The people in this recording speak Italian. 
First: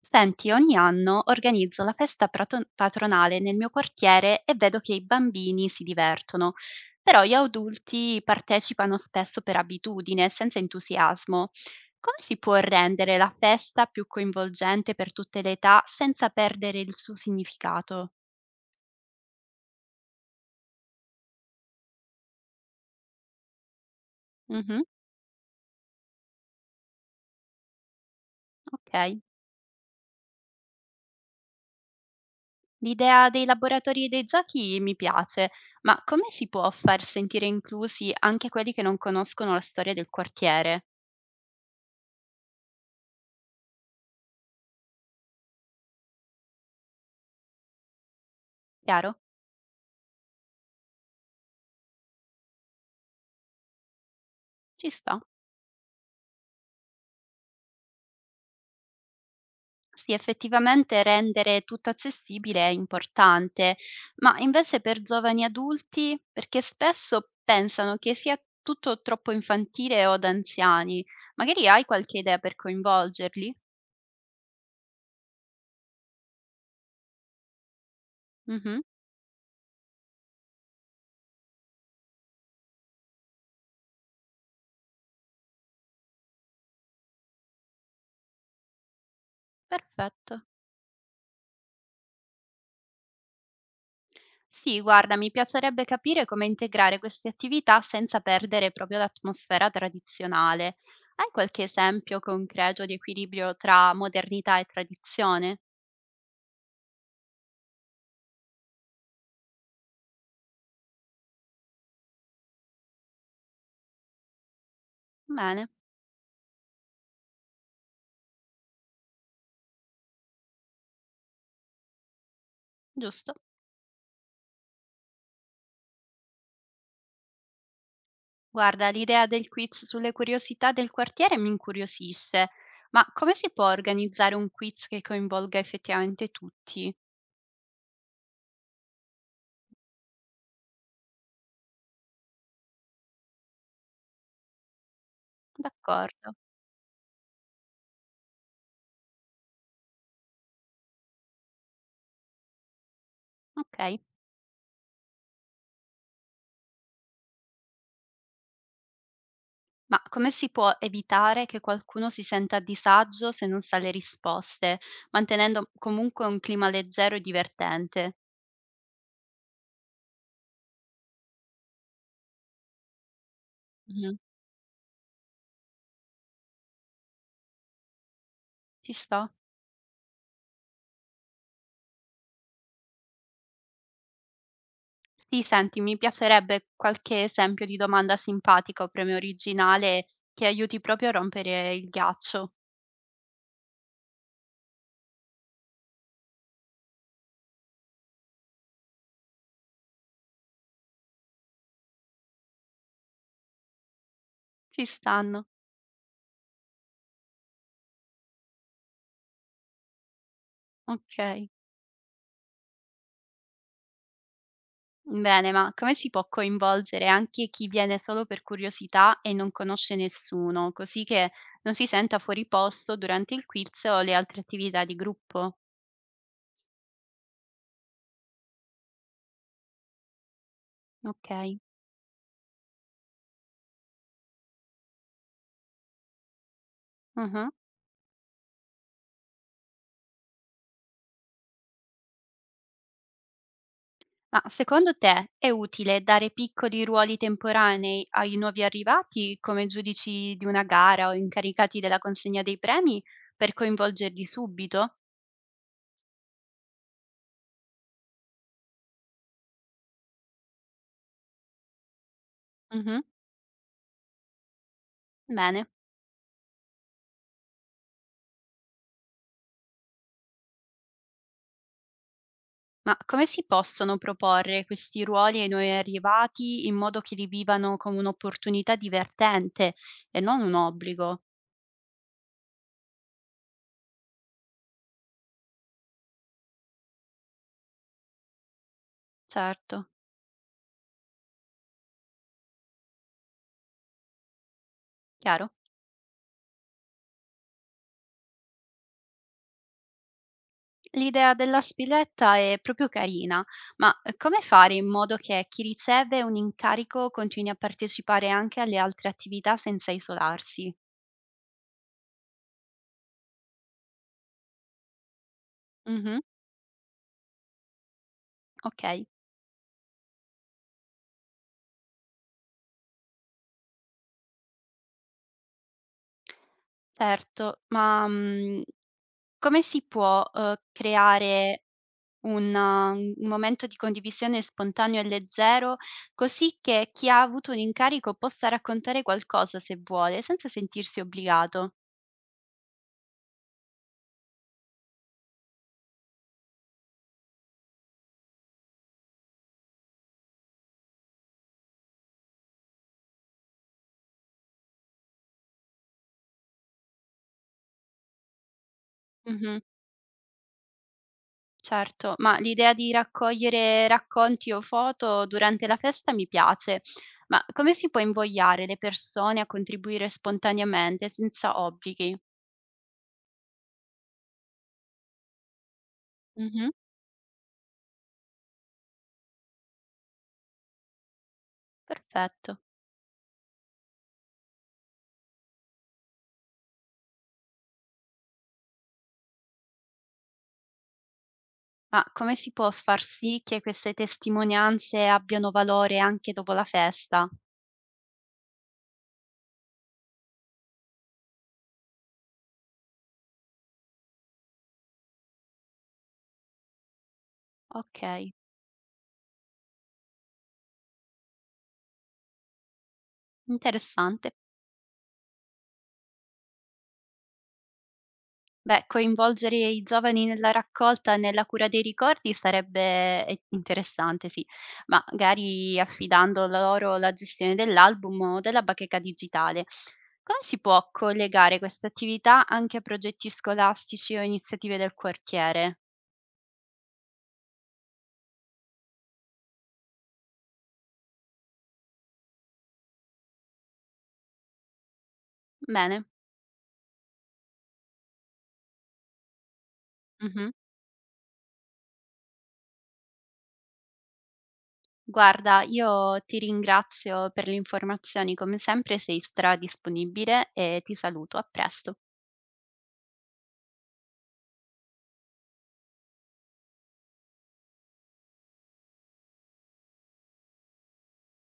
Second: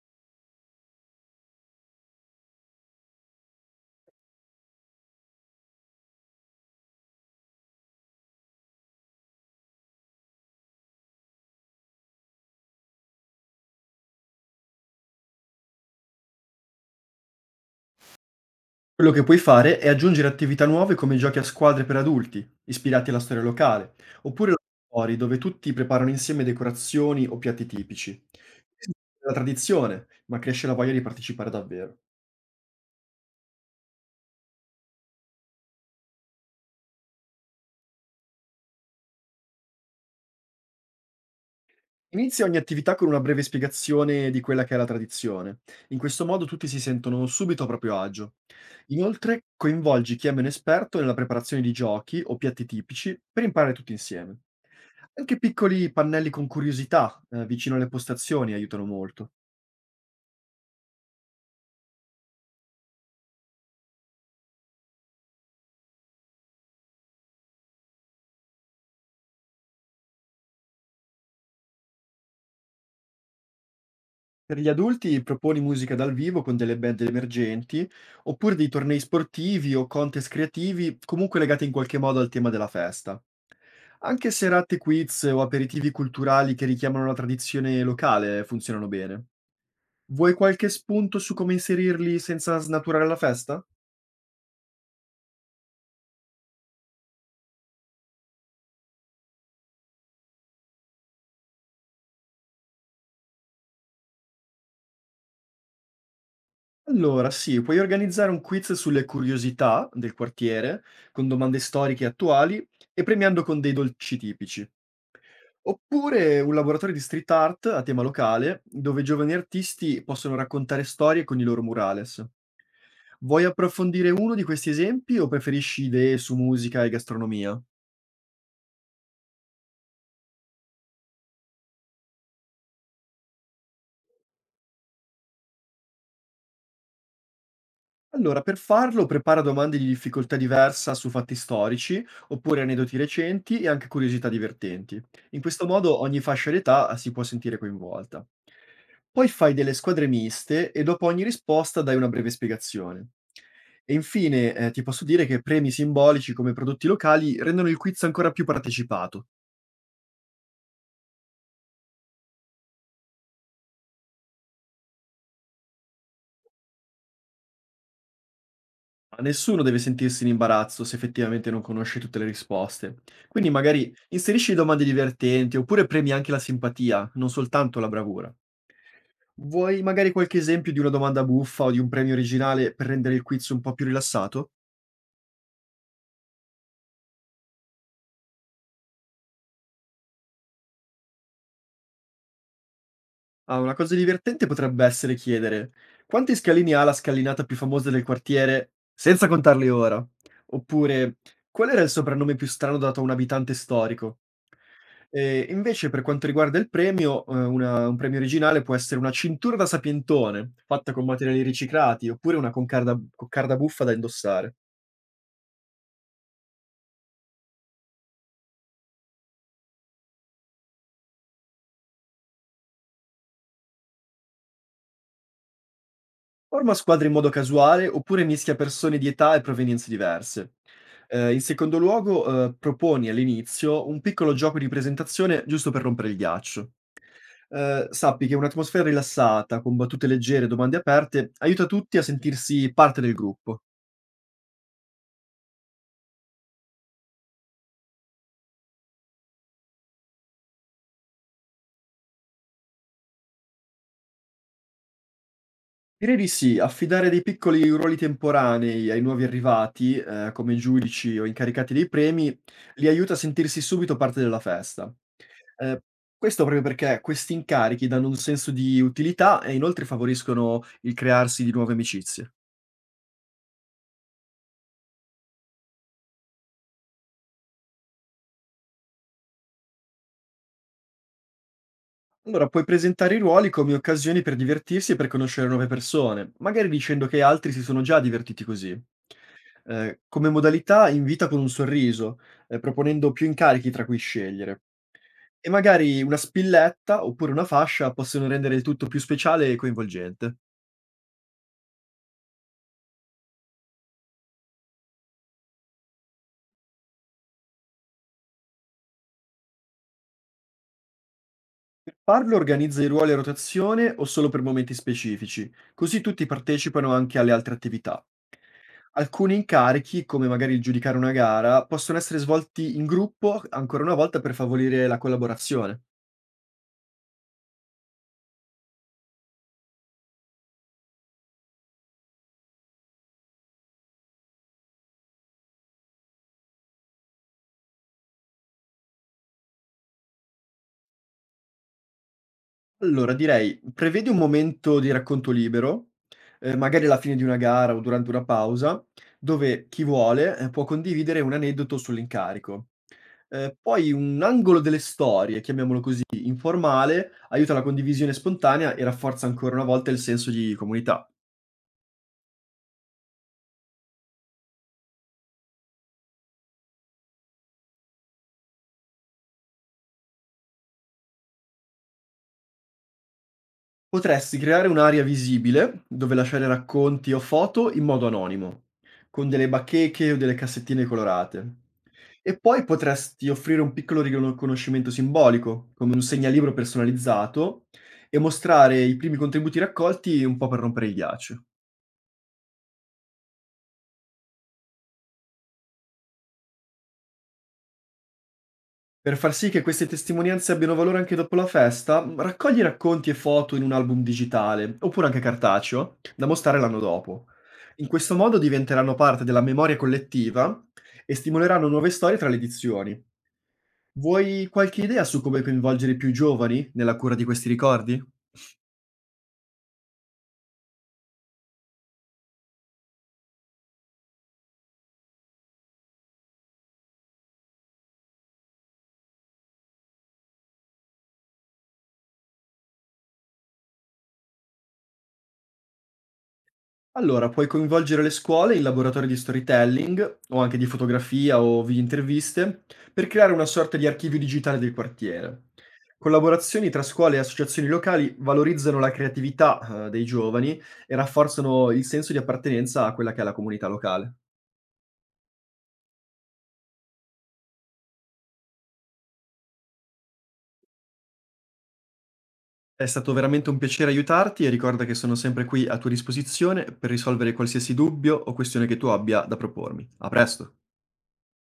Senti, ogni anno organizzo la festa patronale nel mio quartiere e vedo che i bambini si divertono, però gli adulti partecipano spesso per abitudine, senza entusiasmo. Come si può rendere la festa più coinvolgente per tutte le età senza perdere il suo significato? Quello che puoi fare è aggiungere attività nuove come giochi a squadre per adulti, ispirati alla storia locale, oppure Mhm, laboratori dove tutti preparano insieme decorazioni o piatti tipici. Questa ok. è la tradizione, ma cresce la voglia di partecipare davvero. L'idea dei laboratori e dei giochi mi piace, ma come si può far sentire inclusi anche quelli che non conoscono la storia del quartiere? Inizia ogni attività con una breve spiegazione di quella che è la tradizione. In questo modo tutti si sentono subito a proprio agio. Chiaro? Inoltre, coinvolgi chi è meno esperto nella preparazione di giochi o piatti tipici per imparare tutti insieme. Ci sta. Anche piccoli pannelli con curiosità, vicino alle postazioni aiutano molto. Sì, effettivamente rendere tutto accessibile è importante, ma invece per giovani adulti, perché spesso pensano che sia tutto troppo infantile o da anziani. Magari hai qualche idea per coinvolgerli? Per gli adulti proponi musica dal vivo con delle band emergenti, oppure dei Mhm, tornei sportivi o contest creativi, comunque legati in qualche modo al tema della festa. Anche serate quiz o aperitivi culturali che richiamano la tradizione locale funzionano bene. Vuoi perfetto. qualche spunto su come inserirli senza snaturare la festa? Sì, guarda, mi piacerebbe capire come integrare queste attività senza perdere proprio l'atmosfera tradizionale. Hai qualche esempio concreto di equilibrio tra modernità e tradizione? Allora, sì, puoi organizzare un quiz sulle curiosità del quartiere, con domande storiche e attuali, e premiando con dei dolci tipici. Bene, Oppure un laboratorio di street art a tema locale, dove giovani artisti possono raccontare storie con i loro murales. giusto. Vuoi approfondire uno di questi esempi o preferisci idee su musica e gastronomia? Guarda, l'idea del quiz sulle curiosità del quartiere mi incuriosisce, ma come si può organizzare un quiz che coinvolga effettivamente tutti? Allora, per farlo prepara domande di difficoltà diversa su fatti storici, oppure aneddoti recenti e anche curiosità divertenti. In questo modo ogni D'accordo, fascia d'età si può sentire coinvolta. Poi fai delle squadre miste e dopo ogni risposta dai una breve spiegazione. E ok. infine, ti posso dire che premi simbolici come prodotti locali rendono il quiz ancora più partecipato. Ma come si può evitare che qualcuno si senta a disagio se non sa le risposte, mantenendo comunque un clima leggero e divertente? Ma nessuno deve sentirsi in imbarazzo se effettivamente non conosce tutte le risposte. Quindi magari Mhm. inserisci domande divertenti oppure premi anche la simpatia, non soltanto la bravura. Ci sto? Vuoi magari qualche esempio di una domanda buffa o di un premio originale per rendere il quiz un po' più rilassato? Sì, senti, mi piacerebbe qualche esempio di domanda simpatica o premio originale che aiuti proprio a rompere il ghiaccio. Ah, una cosa divertente potrebbe essere chiedere: "Quanti scalini ha la scalinata più famosa del quartiere, senza contarli ora?" Oppure: "Qual era il soprannome più strano dato a un abitante storico?" Ci stanno, Invece per quanto riguarda il premio, una un premio originale può essere una cintura da sapientone, fatta con materiali ok. riciclati, oppure una concarda b coccarda buffa da indossare. Bene, ma come si può coinvolgere anche chi viene solo per curiosità e non conosce nessuno, così che non si senta fuori posto durante il quiz o le altre attività di gruppo? Forma squadre in modo casuale oppure mischia persone di età e provenienze diverse. In Ok. secondo luogo, proponi all'inizio un piccolo gioco di presentazione giusto per rompere il ghiaccio. Mhm. Sappi che un'atmosfera rilassata, con battute leggere e domande aperte, aiuta tutti a sentirsi parte del gruppo. Ma secondo te è utile dare piccoli ruoli temporanei ai nuovi arrivati come giudici di una gara o incaricati della consegna dei premi per coinvolgerli subito? Direi di sì, affidare dei piccoli ruoli temporanei ai nuovi arrivati, come giudici o incaricati dei premi, li Mhm. aiuta a sentirsi subito parte della festa. Bene. Ehm, Questo proprio perché questi incarichi danno un senso di utilità e inoltre favoriscono il crearsi di nuove amicizie. Ma come si possono proporre questi ruoli ai nuovi arrivati in modo che li vivano come un'opportunità divertente e non un obbligo? Allora, puoi presentare i ruoli come occasioni per divertirsi e per conoscere nuove persone, magari dicendo che altri si sono già divertiti così. Certo, Come modalità invita con un sorriso, proponendo più incarichi tra cui scegliere. chiaro. E magari una spilletta, oppure una fascia possono rendere il tutto più speciale e coinvolgente. L'idea della spilletta è proprio carina, ma come fare in modo che chi riceve un incarico continui a partecipare anche alle altre attività senza isolarsi? Per farlo organizza i ruoli a rotazione o solo per momenti specifici, così Mhm, tutti partecipano anche alle altre attività. ok, Alcuni incarichi, come magari il giudicare una gara, possono essere svolti in gruppo ancora una volta per favorire la collaborazione. certo, ma come si può creare un momento di condivisione spontaneo e leggero, così che chi ha avuto un incarico possa raccontare qualcosa se vuole, senza sentirsi obbligato. Allora direi: prevedi un momento di racconto libero, magari alla fine di una gara o durante una pausa, dove chi vuole, può condividere un aneddoto sull'incarico. Poi un angolo delle storie, chiamiamolo così, informale, aiuta la condivisione spontanea e rafforza ancora Mh-mh. una volta il senso di comunità. Certo, ma l'idea di raccogliere racconti o foto durante la festa mi piace, ma come si può invogliare le persone a contribuire spontaneamente senza obblighi? Potresti creare un'area visibile dove lasciare Mh-mh. racconti o foto in modo anonimo, con delle bacheche o delle cassettine colorate. E Perfetto. poi potresti offrire un piccolo riconoscimento simbolico, come un segnalibro personalizzato, e mostrare i primi contributi raccolti un po' per rompere il ghiaccio. Ma come si può far sì che queste testimonianze abbiano valore anche dopo la festa? Per far sì che queste testimonianze abbiano valore anche dopo la festa, raccogli racconti e foto in un album digitale, oppure anche cartaceo, da mostrare l'anno dopo. In questo Okay. modo diventeranno parte della memoria collettiva e stimoleranno nuove storie tra le edizioni. Interessante. Vuoi qualche idea su come coinvolgere i più giovani nella cura di questi ricordi? Beh, coinvolgere i giovani nella raccolta e nella cura dei ricordi sarebbe interessante, sì, ma magari affidando loro la gestione dell'album o della bacheca digitale. Come si può collegare questa attività anche a progetti scolastici o iniziative del quartiere? Allora, puoi coinvolgere le scuole in laboratori di storytelling o anche di fotografia o videointerviste per creare una sorta di archivio digitale del quartiere. Bene. Collaborazioni tra scuole e associazioni locali valorizzano la creatività, dei Mhm. giovani e rafforzano il senso di appartenenza a quella che è la comunità locale. Guarda, io ti ringrazio per le informazioni, come sempre sei stradisponibile e ti saluto, a presto. È stato veramente un piacere aiutarti e ricorda che sono sempre qui a tua disposizione per risolvere qualsiasi dubbio o questione che tu abbia da propormi. A presto!